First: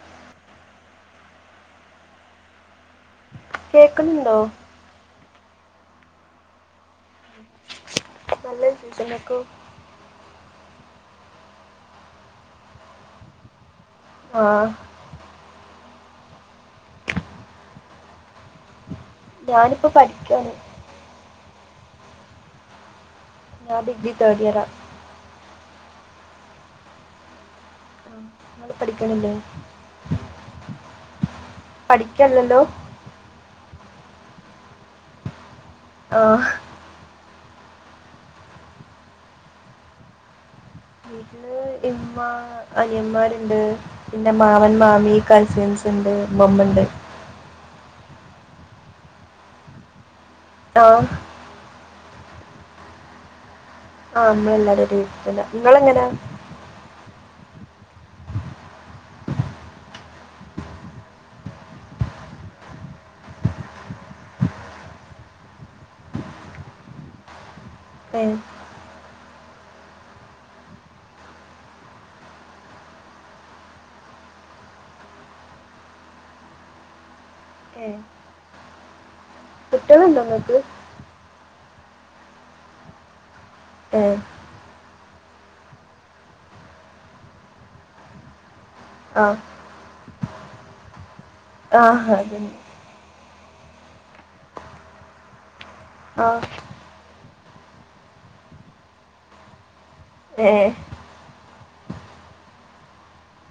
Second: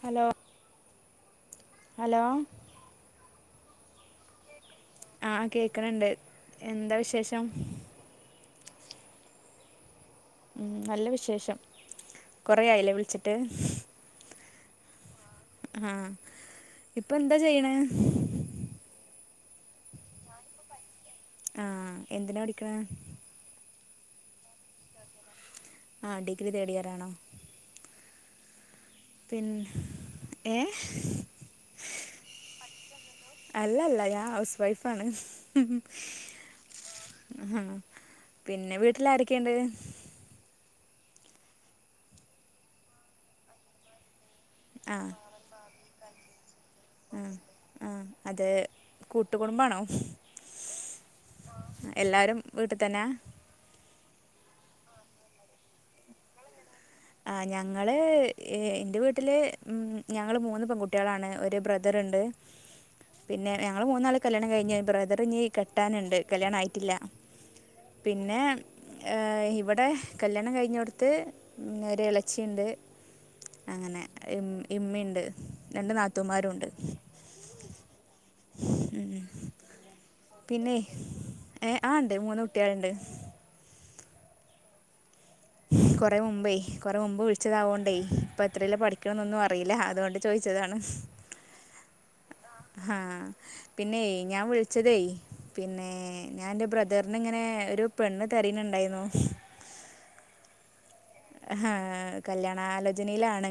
Hello hello കേക്കുന്നുണ്ടോ ആഹ് കേക്കണണ്ട് എന്താ വിശേഷം? നല്ല സൂസനക്കും ഉം നല്ല വിശേഷം കൊറെ ആയില്ലേ വിളിച്ചിട്ട് ആഹ് ആഹ് ഇപ്പൊ എന്താ ചെയ്യണേ? ഞാനിപ്പോ പഠിക്കുവാണ്. ആഹ് എന്തിനാ പഠിക്കണേ? ഞാൻ ഡിഗ്രി തേഡ് ഇയറാ. ആ ഡിഗ്രി തേടിയറാണോ? നിങ്ങൾ പഠിക്കണില്ലേ [unintelligible] ഏ പഠിക്കല്ലല്ലോ അല്ലല്ല ഞാൻ ഹൗസ് വൈഫ് ആണ്. ആഹ് ഹ് പിന്നെ വീട്ടില് ആരൊക്കെയുണ്ട് വീട്ടില് ഇമ്മ അനിയന്മാരുണ്ട് പിന്നെ മാമൻ ആ മാമി കസിൻസ് [unintelligible] മമ്മ ഇണ്ട് ആ ഹ് ആഹ് അതെ കൂട്ടുകുടുംബാണോ ആഹ് എല്ലാരും വീട്ടിൽ തന്നെ ആഹ് അമ്മയെല്ലാവാരും ഒരു വീട്ടിൽ തന്നാ നിങ്ങളെങ്ങനാ ആ ഞങ്ങള് എൻ്റെ വീട്ടില് ഞങ്ങള് മൂന്ന് പെൺകുട്ടികളാണ് ഒരു ബ്രദറുണ്ട് പിന്നെ ഞങ്ങള് മൂന്നാള് കല്യാണം കഴിഞ്ഞ് ബ്രദറി ഇനി കെട്ടാനുണ്ട് കല്യാണം ആയിട്ടില്ല ഏ പിന്നെ ആ ഇവിടെ കല്യാണം കഴിഞ്ഞയോടുത്ത് - പിന്നെ ഒരു ഇളച്ചിയിണ്ട് അങ്ങനെ ഇമ്മയുണ്ട് രണ്ട് നാത്തൂമാരും ഉണ്ട് ഏ ഉം കുട്ടികളുണ്ടോ നിങ്ങക്ക് ഏ ആ ഉണ്ട് മൂന്ന് കുട്ടികളുണ്ട് ആഹ് കൊറെ മുമ്പേ കൊറെ മുമ്പ് വിളിച്ചതാവോണ്ടേ ഇപ്പ- എത്രയിലാ പഠിക്കണേ ആ എന്നൊന്നും അറിയില്ല അതുകൊണ്ട്- ചോദിച്ചതാണ് ആ ഹാ ഹാ പിന്നെയ് ഞാൻ വിളിച്ചതേ പിന്നെ ആ ഞാൻ എൻറെ ബ്രദർ ഇന്നിങ്ങനെ ഒരു പെണ്ണ് തരിനുണ്ടായിന്നു ഏ ആഹ് കല്യാണാലോചനയിലാണ്.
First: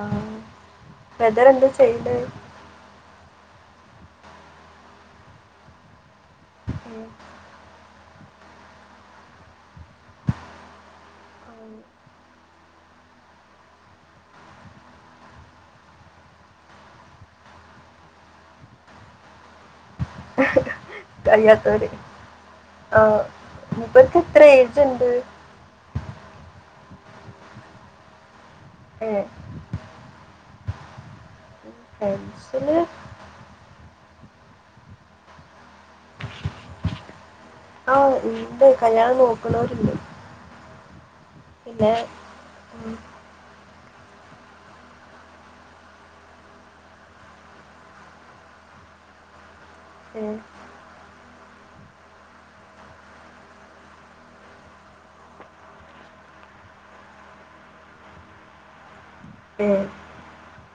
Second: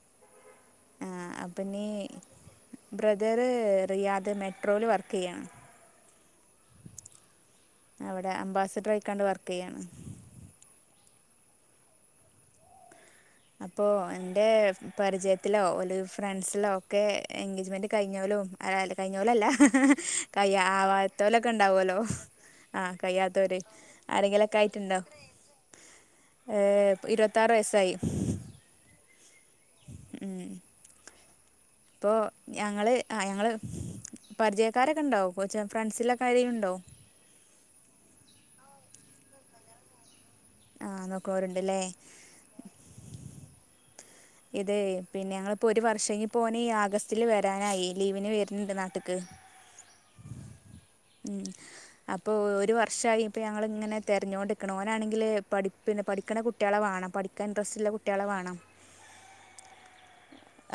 ആ ആ, ബ്രദർ അപ്പം എന്താ ഇനി ചെയ്ന്നേ? ബ്രദറ് റിയാദ് മെട്രോയിൽ വർക്ക് ചെയ്യാണ് അവിടെ അംബാസഡർ ആയിക്കാണ്ട് വർക്ക് ചെയ്യിണ്. അപ്പോൾ എന്റെ പരിചയത്തിലോ ഒരു ഫ്രണ്ട്സിലോ ഒക്കെ എൻഗേജ്മെന്റ് കഴിഞ്ഞോലും ആ കഴിഞ്ഞ പോലുംല്ല ഹാ. ആവായത്തോലൊക്കെ കഴിയാത്തവര് ഉണ്ടാവുല്ലോ ആഹ കയ്യാത്തവര് മൂപ്പർക്ക് എത്ര ആരെങ്കിലൊക്കെ ഏജ് ആയിട്ടുണ്ടോ? ഉണ്ട് ഏ പ് ഇരുപത്താറ് വയസ്സായി. [inaudible] ഏ മ് ഇപ്പോ ഫ്രണ്ട്സില് ഞങ്ങള് ആ ഞങ്ങള് പരിചയക്കാരൊക്കെ ഇണ്ടാവും, കൊച്ച ഫ്രണ്ട്സിലക്കെരിലും ഉണ്ടോ? ആ ഇണ്ട് കല്യാണം നോക്കുന്നവരുണ്ട്. ആഹ് നോ കോരുണ്ടല്ലേ. ഉം, ഇതെ പിന്നെ ഞങ്ങിപ്പോ ഒരു വർഷം ഇനിപ്പോ ഓന് ഈ ആഗസ്റ്റില് വരാനായി ലീവിന് വരുന്നുണ്ട് നാട്ട്ക്ക്. ഏ, അപ്പോ ഒരു വർഷായി ഇപ്പോൾ ഞങ്ങളിങ്ങനെ തെരഞ്ഞോണ്ട്ക്കണ് ഓനാണെങ്കിൽ പഠി പിന്നെ പഠിക്കണ കുട്ടികളെ വാണം പഠിക്കാൻ ഇൻട്രസ്റ്റ്ള്ള കുട്ടികളെ വാണം. മ്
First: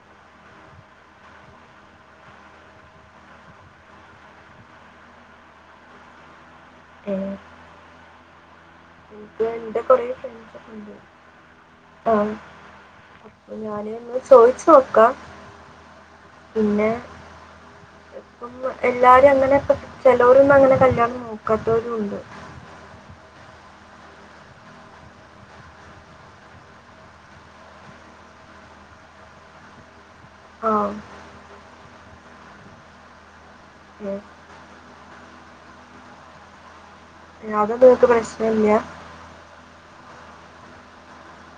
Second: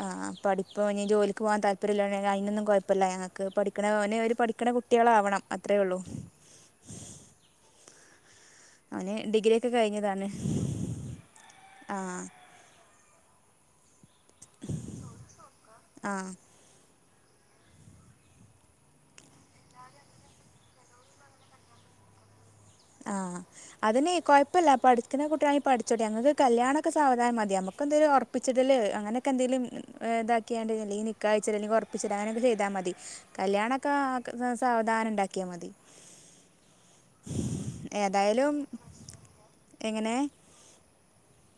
ആഹ് പഠിപ്പ ഇ ജോലിക്ക് പോവാൻ താല്പര്യല്ല [unintelligible] അയിനൊന്നും കൊയപ്പല്ല ഞങ്ങക്ക്, പഠിക്കണ ഓന് ഒരു പഠിക്കണ കുട്ടികളാവണം അത്രേ ഒള്ളൂ. മ് ഓന് എന്റെ കൊറെ ഫ്രണ്ട്‌സ് ഒക്കെ ഇണ്ട്, ആ ആഹ് ഞാന് ഇന്ന് ചോയിച്ച് നോക്കാം, ആഹ് പിന്നെ മ് എല്ലാരും അങ്ങനെക്കെ ചെലൊരൊന്നും അങ്ങനെ കല്യാണം നോക്കാത്തവരുണ്ട്. ആ അതിന് കൊഴപ്പല്ല പഠിക്കുന്ന കുട്ടികാണ പഠിച്ചോട്ടെ അങ്ങക്ക് കല്യാണൊക്കെ സാവധാനം മതി നമ്മുക്ക് എന്തേലും ഒറപ്പിച്ചിടല് അങ്ങനൊക്കെ എന്തേലും ഏ ആ ഇതാക്കിയാണ്ട് ലി നിക്കയച്ച അല്ലെങ്കിൽ ഒറപ്പിച്ചിട അങ്ങനൊക്കെ ചെയ്താ മതി, കല്യാണൊക്കെ ഏ, ക് സാവധാനം ഇണ്ടാക്കിയാ മതി. [unintelligible] നിങ്ങക്ക് ഏതായാലും പ്രശ്നല്ല്യാ എങ്ങനെ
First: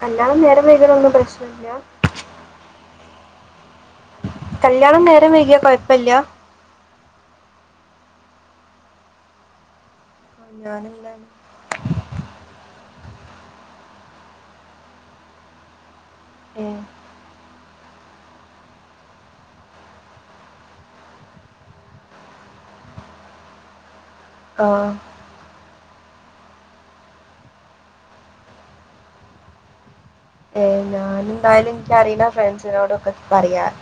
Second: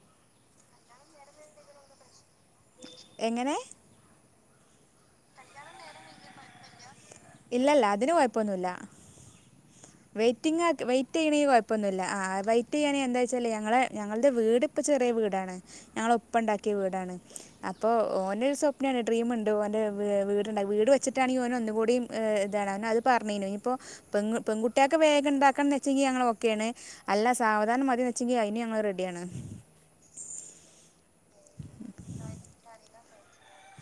നല്ലോണം നേരം വൈകനതൊന്നും പ്രശ്നല്ല. എങ്ങനെ കല്ല്യാണം നേരം വൈകിയാ കൊയപ്പില്ല. ഇല്ലല്ല അതിന് കൊയപ്പൊന്നുല്ല. ആ, വെറ്റിങ്ങൊക്കെ വയിറ്റ് ഞാനെന്താണ് ചെയ്യണെ കൊയപ്പൊന്നുല്ല, ആ വെയിറ്റ് ചെയ്യാനെ എന്താ വെച്ചല് ഞങ്ങളെ ഞങ്ങളുടെ വീട്പ്പ ചെറിയ വീടാണ്, ഞങ്ങള ഉപ്പ ഏ, ഇണ്ടാക്കിയ വീടാണ്, അപ്പോ ഓന് ഒരു സ്വപ്നാണ് ഡ്രീം ഇണ്ട് ഓന്റെ വീ വീട് ഇണ്ടാ വീട് വെച്ചിട്ടാണെങ്കി ഓന് ഒന്നുകൂടി് ഏ ഇതാണ് അവന് അത് പറഞ്ഞനു ഇനിയിപ്പോ പെങ്‌ പെൺകുട് ആ ട്ടയ്ക്ക് വേഗം ഇണ്ടാക്കന്നെ ച്ചെയ്യ ഞങ്ങള് ഓക്കെയാണ്, അല്ല സാവധാനം മതി വെച്ചെങ്കി അയിന് ഞങ്ങൾ റെഡിയാണ്. ഏ ഞാനെന്തായാലും എനിക്കറിയണ ഫ്രണ്ട്സിനോടൊക്കെ പറയാം.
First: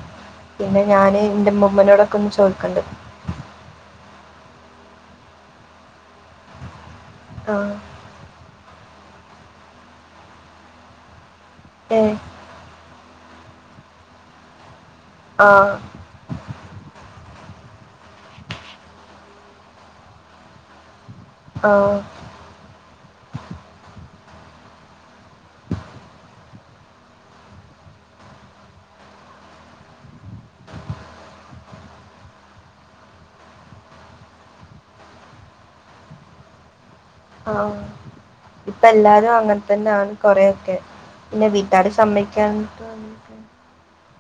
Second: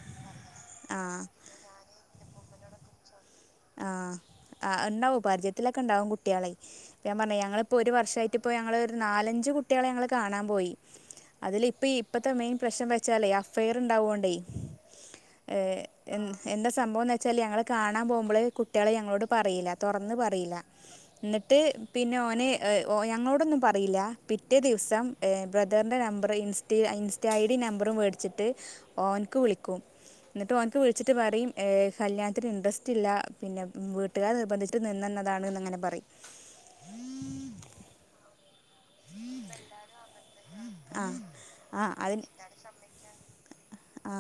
പിന്നെ ആ ഞാന് ന്റെ മുമ്മനോടോ ഒന്ന് ചോയ്ക്കണ്ട് ആ ആ ഇണ്ടാവും പരിചയത്തിലൊക്കെ ഇണ്ടാവും കുട്ടികള്, ഞാൻ പറഞ്ഞ ആഹ് ഞങ്ങളിപ്പോ ഒരു വർഷായിട്ട് ഇപ്പോ ഞങ്ങള് ഒരു നാലഞ്ച് കുട്ടികളെ ഞങ്ങള് കാണാൻ പോയി, അതില് ഇപ്പ ഏഹ് ഇപ്പത്തെ മെയിൻ പ്രശ്നം വെച്ചാലേ അഫയർ ഇണ്ടാവോണ്ടേ ഏ ആഹ് എ എന്താ സംഭവം എന്ന് വെച്ചാല് ഞങ്ങള് കാണാൻ പോവ് മ്പള് കുട്ടികള് ഞങ്ങളോട് പറയില്ല തൊറന്ന് പറയില്ല. എന്നിട്ട് ആഹ് പിന്നെ ഓന് ഓ ഞങ്ങളോടൊന്നും പറയില്ല, പിറ്റേ ദിവസം ഏ ബ്രദറിൻ്റെ number insta insta I D നമ്പറും മേടിച്ചിട്ട് ഓൻക്ക് വിളിക്കും, എന്നിട്ട് ഓനക്ക് വിളിച്ചിട്ട് പറയും ഏ കല്യാണത്തിന് ഇൻട്രസ് സ്റ്റില്ല, പിന്നെ വീട്ടുകാർ നിർബന്ധിച്ചിട്ട് നിന്നന്നതാണ്ന്ന് ഇങ്ങനെ പറയും. ആ ഇപ്പ എല്ലാരും അങ്ങനെ തന്നാണ്. കൊറെ ഒക്കെ ആഹ് പിന്നെ വീട്ട്കാര് സമ്മതിക്കാണ്ട് [unintelligible] ആ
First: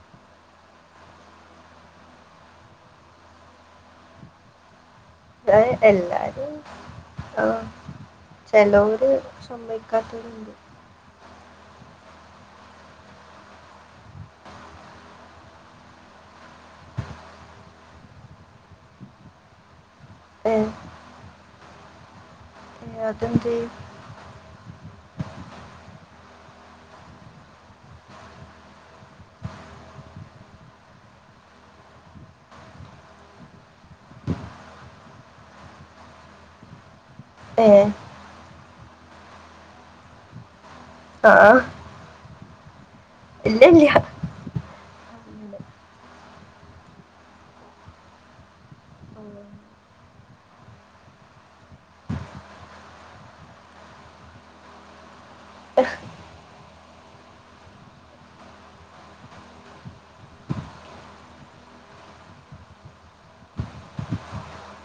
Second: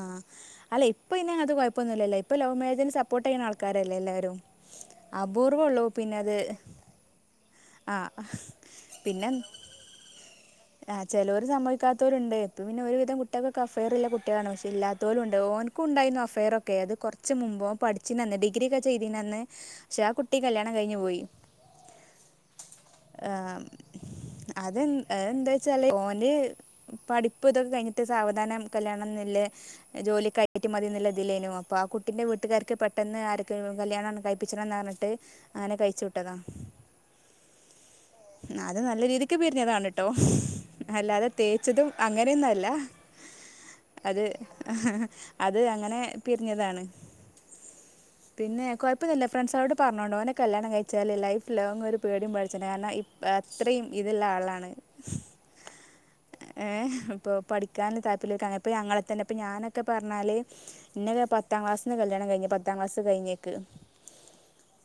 അല്ല ഇപ്പയ്ന് അങ്ങനത്തെ കൊഴപ്പൊന്നുല്ലല്ലോ ഇപ്പ ലവ് മാരേജിന് സപ്പോർട്ട് ചെയ്യുന്ന ആൾക്കാരല്ലേ എല്ലാരും. ആ എല്ലാരും ആ ആഹ് ചെലോര് പിന്നെ സമ്മതിക്കാത്ത ത്തോലൂണ്ട് ഇപ്പം പിന്നെ ഒരുവിധം കുട്ടികൾക്കൊക്കെ അഫെയർ ഇല്ലെ കു പക്ഷെ ഇല്ലാത്തോലൂണ്ട് ഓൻക്കുണ്ടായിരുന്നു അഫയർ ഒക്കെ അത് കുറച്ച് മുൻമ്പ് പഠിച്ചിനന്ന് ഡിഗ്രി ഒക്കെ ചെയ്തിനന്ന് പക്ഷെ ആ കുട്ടി കല്യാണം കഴിഞ്ഞു പോയി അതന്തേ അതെന്താന്നു വെച്ചാല് ഓന് പഠിപ്പ് ഇതൊക്കെ കഴിഞ്ഞട്ട് സാവധാനം കല്യാണം [unintelligible] ജോലിയൊക്കെ [unintelligible] മതിന്നുള്ള ഇതിലേനു അപ്പൊ ആ കുട്ടിന്റെ വീട്ടുകാർക്ക് പെട്ടെന്ന് ആരൊക്കെ കല്യാണം കഴിപ്പിച്ചണം എന്നണ് പറഞ്ഞിട്ട് അങ്ങനെ കഴിച്ചു വിട്ടതാണ് ഏ അത് നല്ല രീതിക്ക് പിരിഞ്ഞതാണ് ട്ടോ അല്ലാതെ ആഹ് തേച്ചതും അങ്ങനെയൊന്നല്ല അല്ല ഇല്ലില്ല. അത് അത് അങ്ങനെ പിരിഞ്ഞതാണ് പിന്നെ കൊഴപ്പന്നില്ല ഫ്രണ്ട്സാളോട് പറഞ്ഞോണ്ട് ഓനെ കല്യാണം കഴിച്ചല് ലൈഫ് ലോങ് ഒരു പേടിയും പേടിച്ചണ്ട കാരണം അത്രയും ഇതുള്ള ആളാണ് ഏ ഇപ്പൊ പഠിക്കാൻ താല്പര്യം [unintelligible] ഇപ്പം ഞങ്ങളെ തന്നെ ഇപ്പം ഞാനൊക്കെ പറഞ്ഞാല് ഇന്നെക്കെ പത്താം ക്ലാസ്സിന്ന് കല്യാണം കഴിഞ്ഞ് പത്താം ക്ലാസ്സ് കഴിഞ്ഞേക്ക്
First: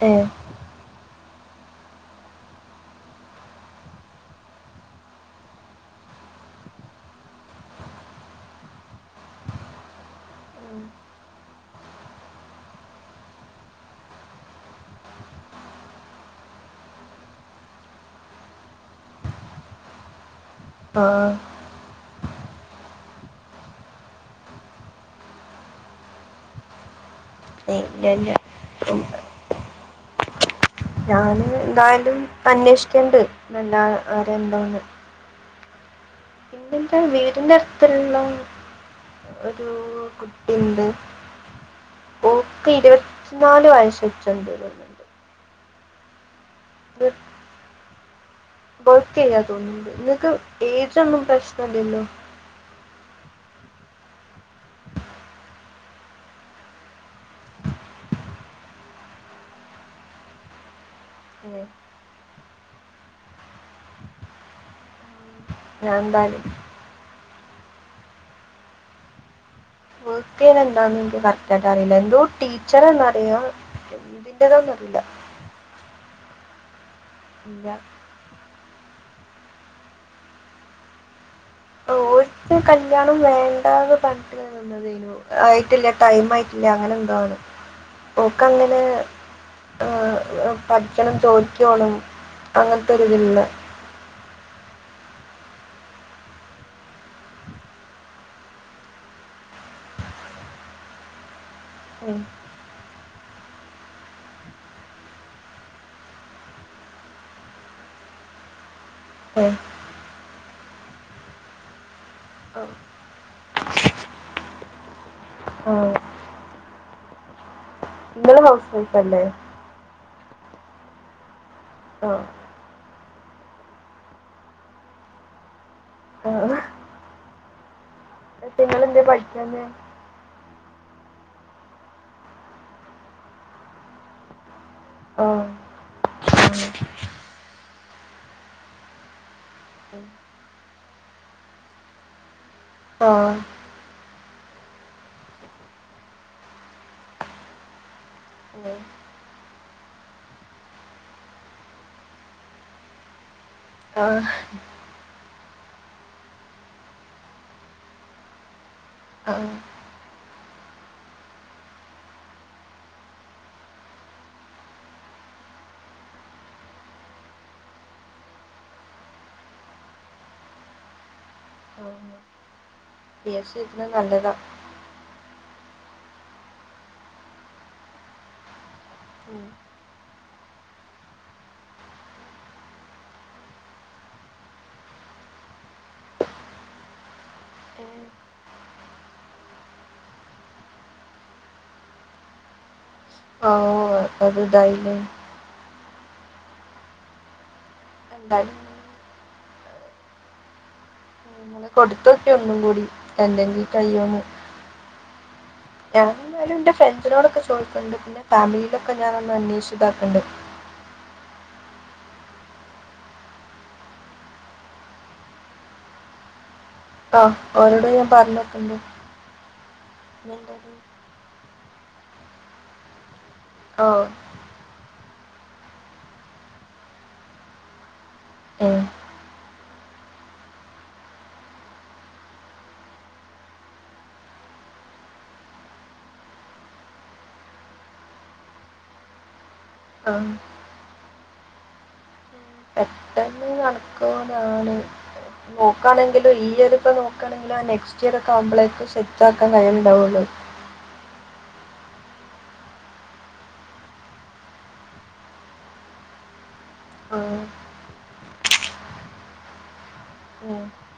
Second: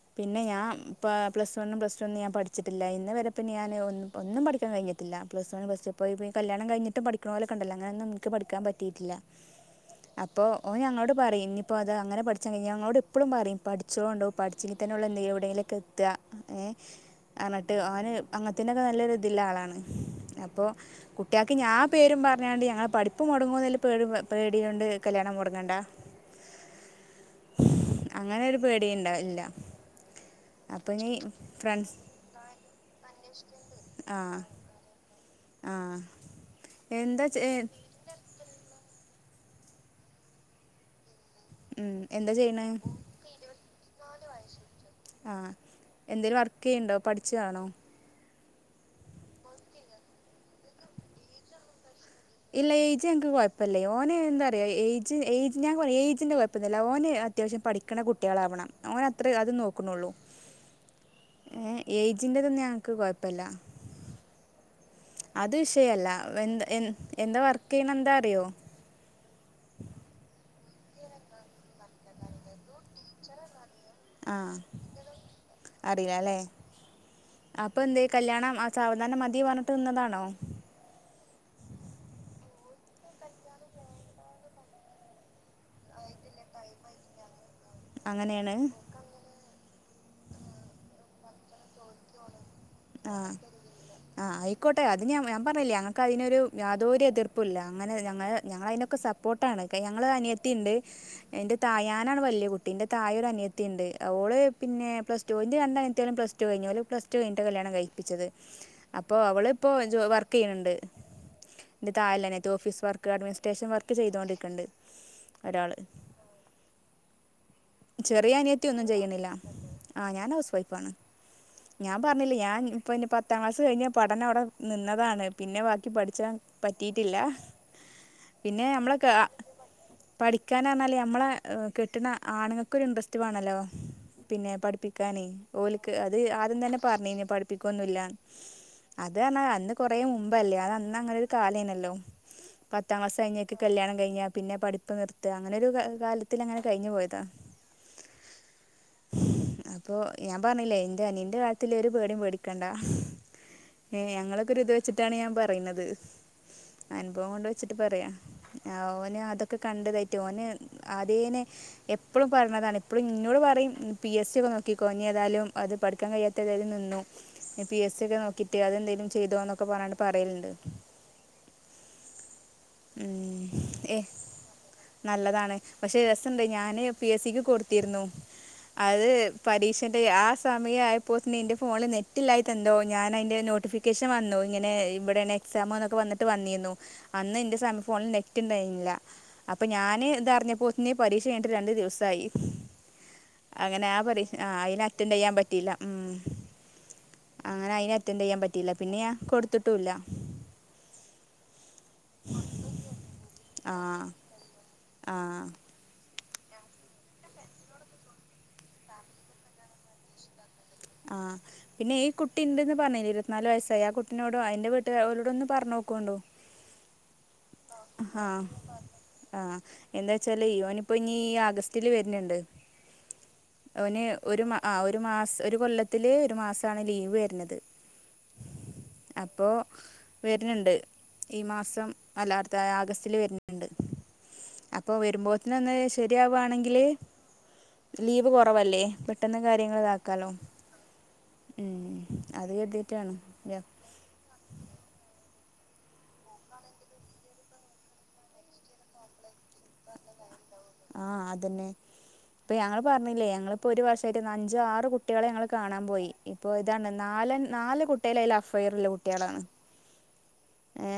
ഏഹ് പിന്നെ ഞാൻ ഇപ്പോ പ്ലസ് വണ്ണും, പ്ല ടു ഒന്ന് ഞാൻ പഠിച്ചിട്ടില്ല, ഇന്ന്‌ വരെ പിന്നെ ഞൻ ഒന്നും പഠിക്കാൻഴിഞ്ഞട്ടില്ല പ്ലസ് വൺ പ്ലസ് ടൂ ഇപ്പോ ഈ കല്യാണം കഴിഞ്ഞിട്ടും പഠിക്കണോലൊക്കെ ഉണ്ടല്ലോ അങ്ങനൊന്നും ഇൻക്ക് പഠിക്കാൻ പ റ്റീട്ടില്ല അപ്പോ ഓ ഞങ്ങളോട് പറയും ഇപ്പോ അത് അങ്ങനെ പഠിച്ച കഴിഞ്ഞ ഞങ്ങളോട് എപ്പളും പറയും പഠിച്ചളോണ്ടു പഠിച്ചെങ്കിതന്നെ ഒള്ളു എന്തെങ്കിലും എവിടെയങ്കിലും ഒക്കെ എത്ത ഏ അർഞ്ഞിട്ട് ഓന് അങ്ങനത്തിനൊക്കെ നല്ല ഒരുതിള്ള ആളാണ് അപ്പൊ ആഹ് കുട്ടികക്ക് ഇനി ആ പേരും വേണ്ടി, പഠിപ്പ് മൊ [unintelligible] പേടി ഒ ണ്ട് കല്യാണം മുടുങ്ങണ്ട ഇല്ലില്ല. അങ്ങനൊരു പേടി ഉം ഇണ്ടാ ല്ല ഞാന് എന്താലും അ [unintelligible] ക്കെണ്ട് നല്ല അരെ എന്തോന്ന് ആ വീടിന്റെ അടുത്തുള്ള ഒരു കുട്ടിണ്ട് ഉം എന്താ ഓക്ക ചെയ്യണെ ഇരുപത്തി നാല് വയസച്ച [unintelligible] ആ എന്തെലു വ ക്കെയുണ്ടോ പഠിച്ചതണോ വർക്ക് ചെയ്യാ തോന്നണ്ട് നിങ്ങക്ക് എജ് ഒന്നും പ്രശ്നല്ലല്ലോ ഇല്ല അജ് ഞങ്ങക്ക് കൊയപ്പില്ലേ ഓന് എന്താ പറയാം ഏജ് ഏജ് ഞാൻ ഏജിന്റെ കുഴപ്പൊന്നില്ല ഓന് അത്യാവശ്യം പഠിക്കണ കുട്ടികളാവണം ഓന അത്ര അത് നോക്കുന്നുള്ളൂ ഏ ഏജന്റ്റത് ഞങ്ങക്ക് കുഴപ്പില്ല അത് ഞാൻ വിഷയല്ല എന്തായാലും എന്താ വർക്ക് ചെയ്യണ എന്താ അറിയോ പഠിഎന്താ എനിക്ക് കറക്റ്റ് ആയിട്ട് അറിയില്ല എന്തോ ടീച്ചർറിയാം ആഹ് എന്തിന്റെതാണെന്ന് അറിയില്ല [unintelligible] ഇല്ല അപ്പൊ എന്തേ കല്യാണം അ സാവധാനം മതി പറഞ്ഞിട്ട് നിന്നതാണോ കല്യാണം വേണ്ട എന്ന് പറഞ്ഞിട്ട് നിന്നതെയ്നു ആയിട്ടില്ല ടൈം ആയിട്ടില്ല അങ്ങനെ എന്തോ ആണ് ഓക്ക് അങ്ങനെയാണ് അങ്ങന് ആ പഠിക്കണം ജോലിക്ക് പോണം അങ്ങനത്തെ ഒരു ഇത് ഇല്ല ക്കോട്ടെ അത് ഞാ ഞാൻ പറഞ്ഞില്ലെ ഞങ്ങക്ക് അതിനൊരു യാതൊരു എതിർപ്പുല്ല അങ്ങനെ ഞങ്ങ ഞങ്ങള അതിനൊക്കെ സപ്പോർട്ടാണ് ഞങ്ങൾ അനിയത്തി ഇണ്ട് എൻ്റെ താഴെ ഞാനാണ് വലിയ കുട്ടി ഇന്റെ താഴെ ഒര് അനിയത്തി ഇണ്ട് ഓള് പിന്നെ പ്ലസ്ടു രണ്ട് അനത്തിയകളും പ്ലസ്ടു കഴിഞ്ഞ് ഓൾ പ്ലസ്ടു കഴിഞ്ഞ് [unintelligible] കല്യാണം കഴപ്പിച്ചത് അപ്പൊ അവളിപ്പോ ജൊ വർക് ചെയ്യണെണ്ട് ന്റെ താഴെള്ള അനിയത്തി ഓഫീസ് വർക്ക് അഡ്മിനിസ്ട്രേഷൻ വർക്ക് ചെയ്തൊണ്ടിരിക്കണെണ്ട് ഒരാള് നിങ്ങൾ ചെറിയ അനിയത്തി ഹൗസ് ഒന്നും വൈഫ് അല്ലേ ചെയ്യുന്നില്ല ആ ഞാൻ ഹൗസ് വൈഫ് ആണ് ഞാൻ ആ പറഞ്ഞില്ലെ ഞാൻ അപ്പ ഇനി പത്താം ക്ലാസ്സ് കഴിഞ്ഞ പഠനം അവിടെ നിന്നതാണ് പിന്നെ ബാക്കി പഠിച്ചാൻ പറ്റിട്ടില്ല നിങ്ങൾ എന്തേ പഠിക്കാഞ്ഞേ [unintelligible] ഞമ്മളെ കെട്ടണ ആണങ്ങക് ക്ക് ഒരു ഇൻട്രസ്റ്റ് വേണല്ലോ പിന്നെ പടി പഠിപ്പിക്കാനെ ആ ഓലി അത് ആദ്യം തന്നെ പറഞ്ഞേന് ഇനി പഠിപ്പിക്കൊന്നുല്ല അത് അന്ന് കുറെ മുമ്പല്ലേ അത് അന്ന് അങ്ങനെ ഒരു കാലേര്നല്ലോ പത്താം ക്ലാസ്സ് കഴിഞ്ഞ്ക്ക് കല്യാണം കഴിഞ്ഞാൽ പിന്നെ പഠിപ്പ് നിർത്തുക അങ്ങനെരു കാലത്തി അങ്ങനെ കഴിഞ്ഞു പോയതാ അപ്പൊ ഞാൻ പറഞ്ഞില്ലേ എന്റെ അനീന്റെ കാലത്തിൽ ഒരു പേടിയും പേടിക്കണ്ടാ ഏ ആ ഞങ്ങളൊക്കെര്ത് ഇത് വെച്ചിട്ടാണ് ഞാൻ പറ പറയിന്നത്. അനുഭവം കൊണ്ട് വെച്ചിട്ട് പറയാ ഓന് ആ അതൊക്കെ കണ്ട് കഴി റ്റോന് അതേനെ എപ്പളും പറഞ്ഞതാണ് ഇപ്പളും ഇന്നോട് പറയും പി എസ് സി ഒക്കെ നോക്കിക്കോ നി ഏതായാലും അത് പഠിക്കാൻ കഴിയാത്തേതായാലും നിന്നു പി എസ് സി ഒക്കെ നോക്കിട്ട് അതെന്നേലും ചെയ്തോന്നൊക്കെ പറഞ്ഞാണ്ട് പറയല്ണ്ട് ആ ആ പി എസ് ഇ എഴുതണ ഏ നല്ലതാ നല്ലതാണ് പക്ഷേ രസണ്ട് ഞാന് പി എസ് സിക്ക് കൊടുത്തിരുന്നു അത് ഉം. പരീക്ഷെന്റെ ആ സമയം ആയപ്പോ തന്നെ എന്റെ ഫോണിൽ നെറ്റ് ഇല്ലായിട്ടെന്തോ ഞാൻ അയിന്റെ നോട്ടിഫിക്കേഷൻ വന്നു ഇങ്ങനെ ഇവിടെണ് എക്സാമ് എന്നൊക്കെ വന്നിട്ട് വന്നിരുന്നു അന്ന് ന്റെ സ ഫോണിൽ നെറ്റ് ഇണ്ടായിരുന്നില്ല അപ്പ ഞാന് ഇതറിഞ്ഞപ്പോലതന്നെ പരീക്ഷ കഴിഞ്ഞട്ട് രണ്ട് ദിവസ സൈഫ് അങ്ങനെ ആ പരീഷ് അത് ആ അയിന് ഇതായില്ലേ അറ്റൻഡയ്യാൻ പറ്റില്ല ഉം അങ്ങനെ അയിനെ റ്റൻഡ്ചെയ്യാൻ എന്തായാലും പറ്റീല്ല പിന്നെ ഞാ കൊടു ഊല കൊടുത്തൊട്ടി ഒന്നും കൂടി എന്തെങ്കി ആ കയ്യോന്ന് ആ എന്തായാലും എന്റെ ഫ്രണ്ട്സിനോടൊക്കെ ചോദിക്ക്ണ്ട് പിന്നെ ഫാമിലീലൊക്കെ ഞാാനൊന്ന് അന്വേഷിച്ച്താക്ക്ണ്ട് ആഹ പിന്നെ ഈ കുട്ടി ഇണ്ട്ന്ന് പറഞ്ഞിലെ ഇരുപത്തിനാല് വയസ്സായി ആ കുട്ടിനോട അതിന്റെ വീട്ടുകാരരോട ഒന്ന് പറഞ്ഞു നോക്കൂണ്ടോ ആ അവരോട് ഞാൻ ആ പറഞ്ഞു നോക്കണ്ട് ആ എന്താച്ചാല് പിന്നെന്തായാലും ഇവനിപ്പോ ഇനി ആഗസ്റ്റ് റ്റില് വരന്ണ്ട് ആ ഓന് ഒര് മാ ഒര് മാസ് ഒര് കൊല്ലത്തില് ഒര് മാസാണ് ലീവെര്ന്നത്. ഏ അപ്പൊ വെര്ന്ണ്ട്. ഈ മാസം ദാ ആഗസ്തില് വെര്ന്ണ്ട്. അപ്പോ വരുമ്പോത്തിന് ഒന്ന് ശരിയാവാണെങ്കില് ലീവ് കൊറവല്ലേ പെ കാര്യങ്ങൾ ആ ഇതാക്കാലോ ഉം അത് പെട്ടെന്ന് കരുതിയിട്ടാണ് നടക്കൊതാണ് മോക്കാണെങ്കിലും ഈ ഇയർ ഇപ്പോ നോക്കാണെങ്കിൽ ആ നെക്സ്റ്റ് ഇയർ ഒക്കെ ആമ്പളേക്ക ശെരിയാ [unintelligible] ന്നെ ഇപ്പൊ ഞങ്ങള് പറഞ്ഞില്ലേ ഞങ്ങളിപ്പോ ഒരു വർഷായിട്ട് അഞ്ചോ ആറ് കുട്ടികളെ ഞങ്ങള് കാണാൻ പോയി ഇപ്പോ ഇതാണ് ആ നാല് നാല് കുട്ടികള് അയ്ല് അഫയറൊള്ള കുട്ടികളാണ്. ഉം. ഏ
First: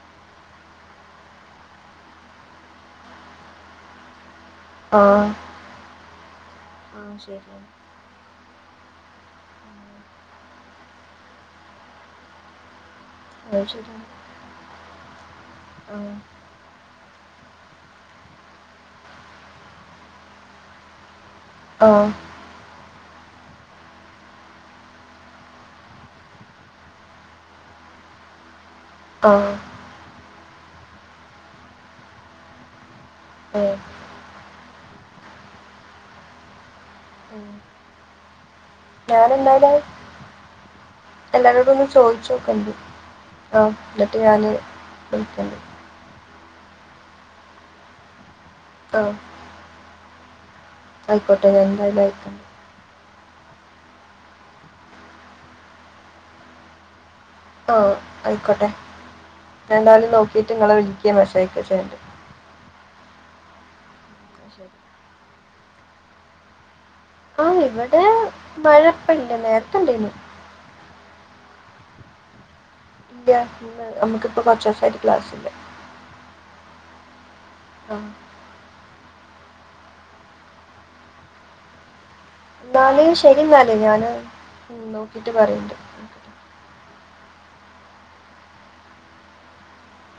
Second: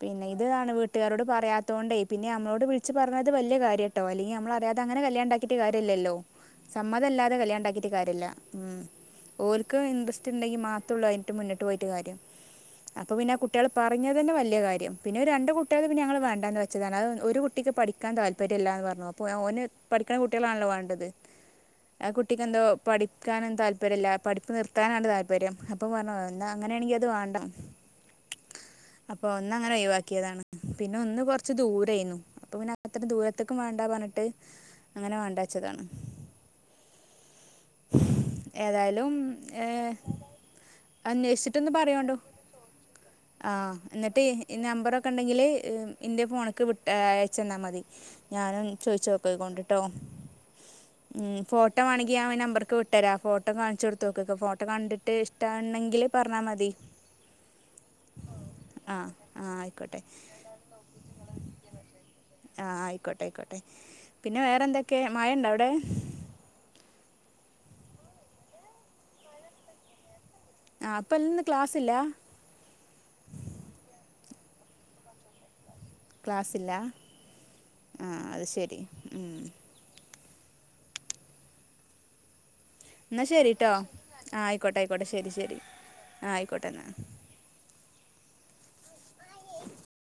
പിന്നെ ഇത് ആണ് വീട്ടുകാരോട് പറയാത്തൊണ്ടേ പിന്നെ നമ്മളോട് വി ച്ച് പറഞ്ഞത് വല്യ കാര്യട്ടോ അല്ലെങ്കി മ്മള് അറിയ ണ്ട് അതങ്ങനെ ആ കല്യാണ്ടാക്കിട്ട് കാര്യല്ലല്ലോ ആ സമ്മതല്ലാതെ ശരിയാണ് കല്യാണ്ടാക്കിട്ട് കാര്യല്ല ഓര്ക്കും ഉം. ഇന്ട്രസ്റ്റ് ണ്ടെങ്കി മാത്രേള്ളൂ അതിട്ട് മുന്നിട്ട് പോയിട്ട് കാര്യം അപ്പൊ പിന്നാ അത് കുട്ട്യള് ശരിയാണ് പറഞ്ഞത് തന്നെ വല്യ കാര്യം. പിന്നെ രണ്ട് കുട്ടികള് പിന്നെ ഞങ്ങൾ ആ വേണ്ടന്ന് വെച്ചതാണ് [inaudible] കുട്ടിക്ക് പഠിക്കാൻ താല്പര്യല്ലാന്ന് പറഞ്ഞു അപ്പോ ഓന് പഠിക്കണ കുട്ട്യളെയാണല്ലോ വേണ്ടത് ആ കുട്ടിക്കന്ത പഠിക്കാനും താല്പര്യമല്ല പഠിപ്പ് നിർത്താനാണ് താല്പര്യം അപ്പം പറഞ്ഞു അങ്ങനെയാണിക്ക അത് വേണ്ട അപ്പൊ ആ ആ ഒന്ന് അങ്ങനെ ഒഴിവാക്കിയതാണ് പിന്നെ ഒന്ന് കൊറച്ച് ദൂരയ അപ്പൊ പിന്നെ അത്ര ദൂരത്തേക്കും ഏ വേണ്ട പറഞ്ഞിട്ട് അങ്ങനെ വേണ്ടച്ചതാണ് ഉം. ഏതായാലും ഞാൻ എന്തായാലും അന്വേഷിച്ചിട്ടൊന്ന് എല്ലാവരോടും ഒന്ന് പറയണ്ടോ ചോദിച്ചു നോക്കണ്ട് ആ എന്നിട്ട് ഈ നമ്പറൊക്കെ ഉണ്ടെങ്കിൽ വിളിക്കണ്ട് ഇൻ്റെ ഫോണൊക്കെ ക്ക് വിട്ട അയച്ചെന്നാൽ മതി ഞാനും ആ ചോദിച്ച നോക്കയി കൊണ്ടിട്ട് ട്ടോ ആയിക്കോട്ടെ ഞ എന്തായ ആയിക്കണ്ട് വിട്ടരാ ഫോട്ടോ കാണിച്ചു കൊടുത്ത നോക്ക ഫോട്ടോ കണ്ടിട്ട് ഇഷ്ടണ്ടെങ്കിൽ പറഞ്ഞാ മതി ആഹ ആയിക്കോട്ടെ ആ ആ ആയിക്കോട്ടെ എന്തായാലും നോക്കിട്ട് നിങ്ങളെ വിളിക്ക മെസ്സേജ് അയക്കോ ചെയ്യാം ആഹ ആയിക്കോട്ടെ ആയിക്കോട്ടെ പിന്നെ വേറെ ശരി എന്തൊക്കെ മഴണ്ടോ അവിടെ ആ ഇവിടെ മഴപ്പ ഇല്ല നേരത്തണ്ടേന് ആ അപ്പല്ലന്ന് ക്ലാസില്ല ഇല്ല നമുക്കിപ്പ കൊറച്ച ദിവസായിട്ട് ക്ലാസ്സില്ല ക്ലാസില്ല ആ അത് ശരി എന്നാല് എന്നാൽ ശരി ശരിട്ടോ എന്നാല് ഞാൻ ആ ആയിക്കോട്ടെ ആയിക്കോട്ടെ ശരി നോക്കിയിട്ട് ശരി പറയുന്നുണ്ട് ആ ആയിക്കോട്ടെ എന്നാ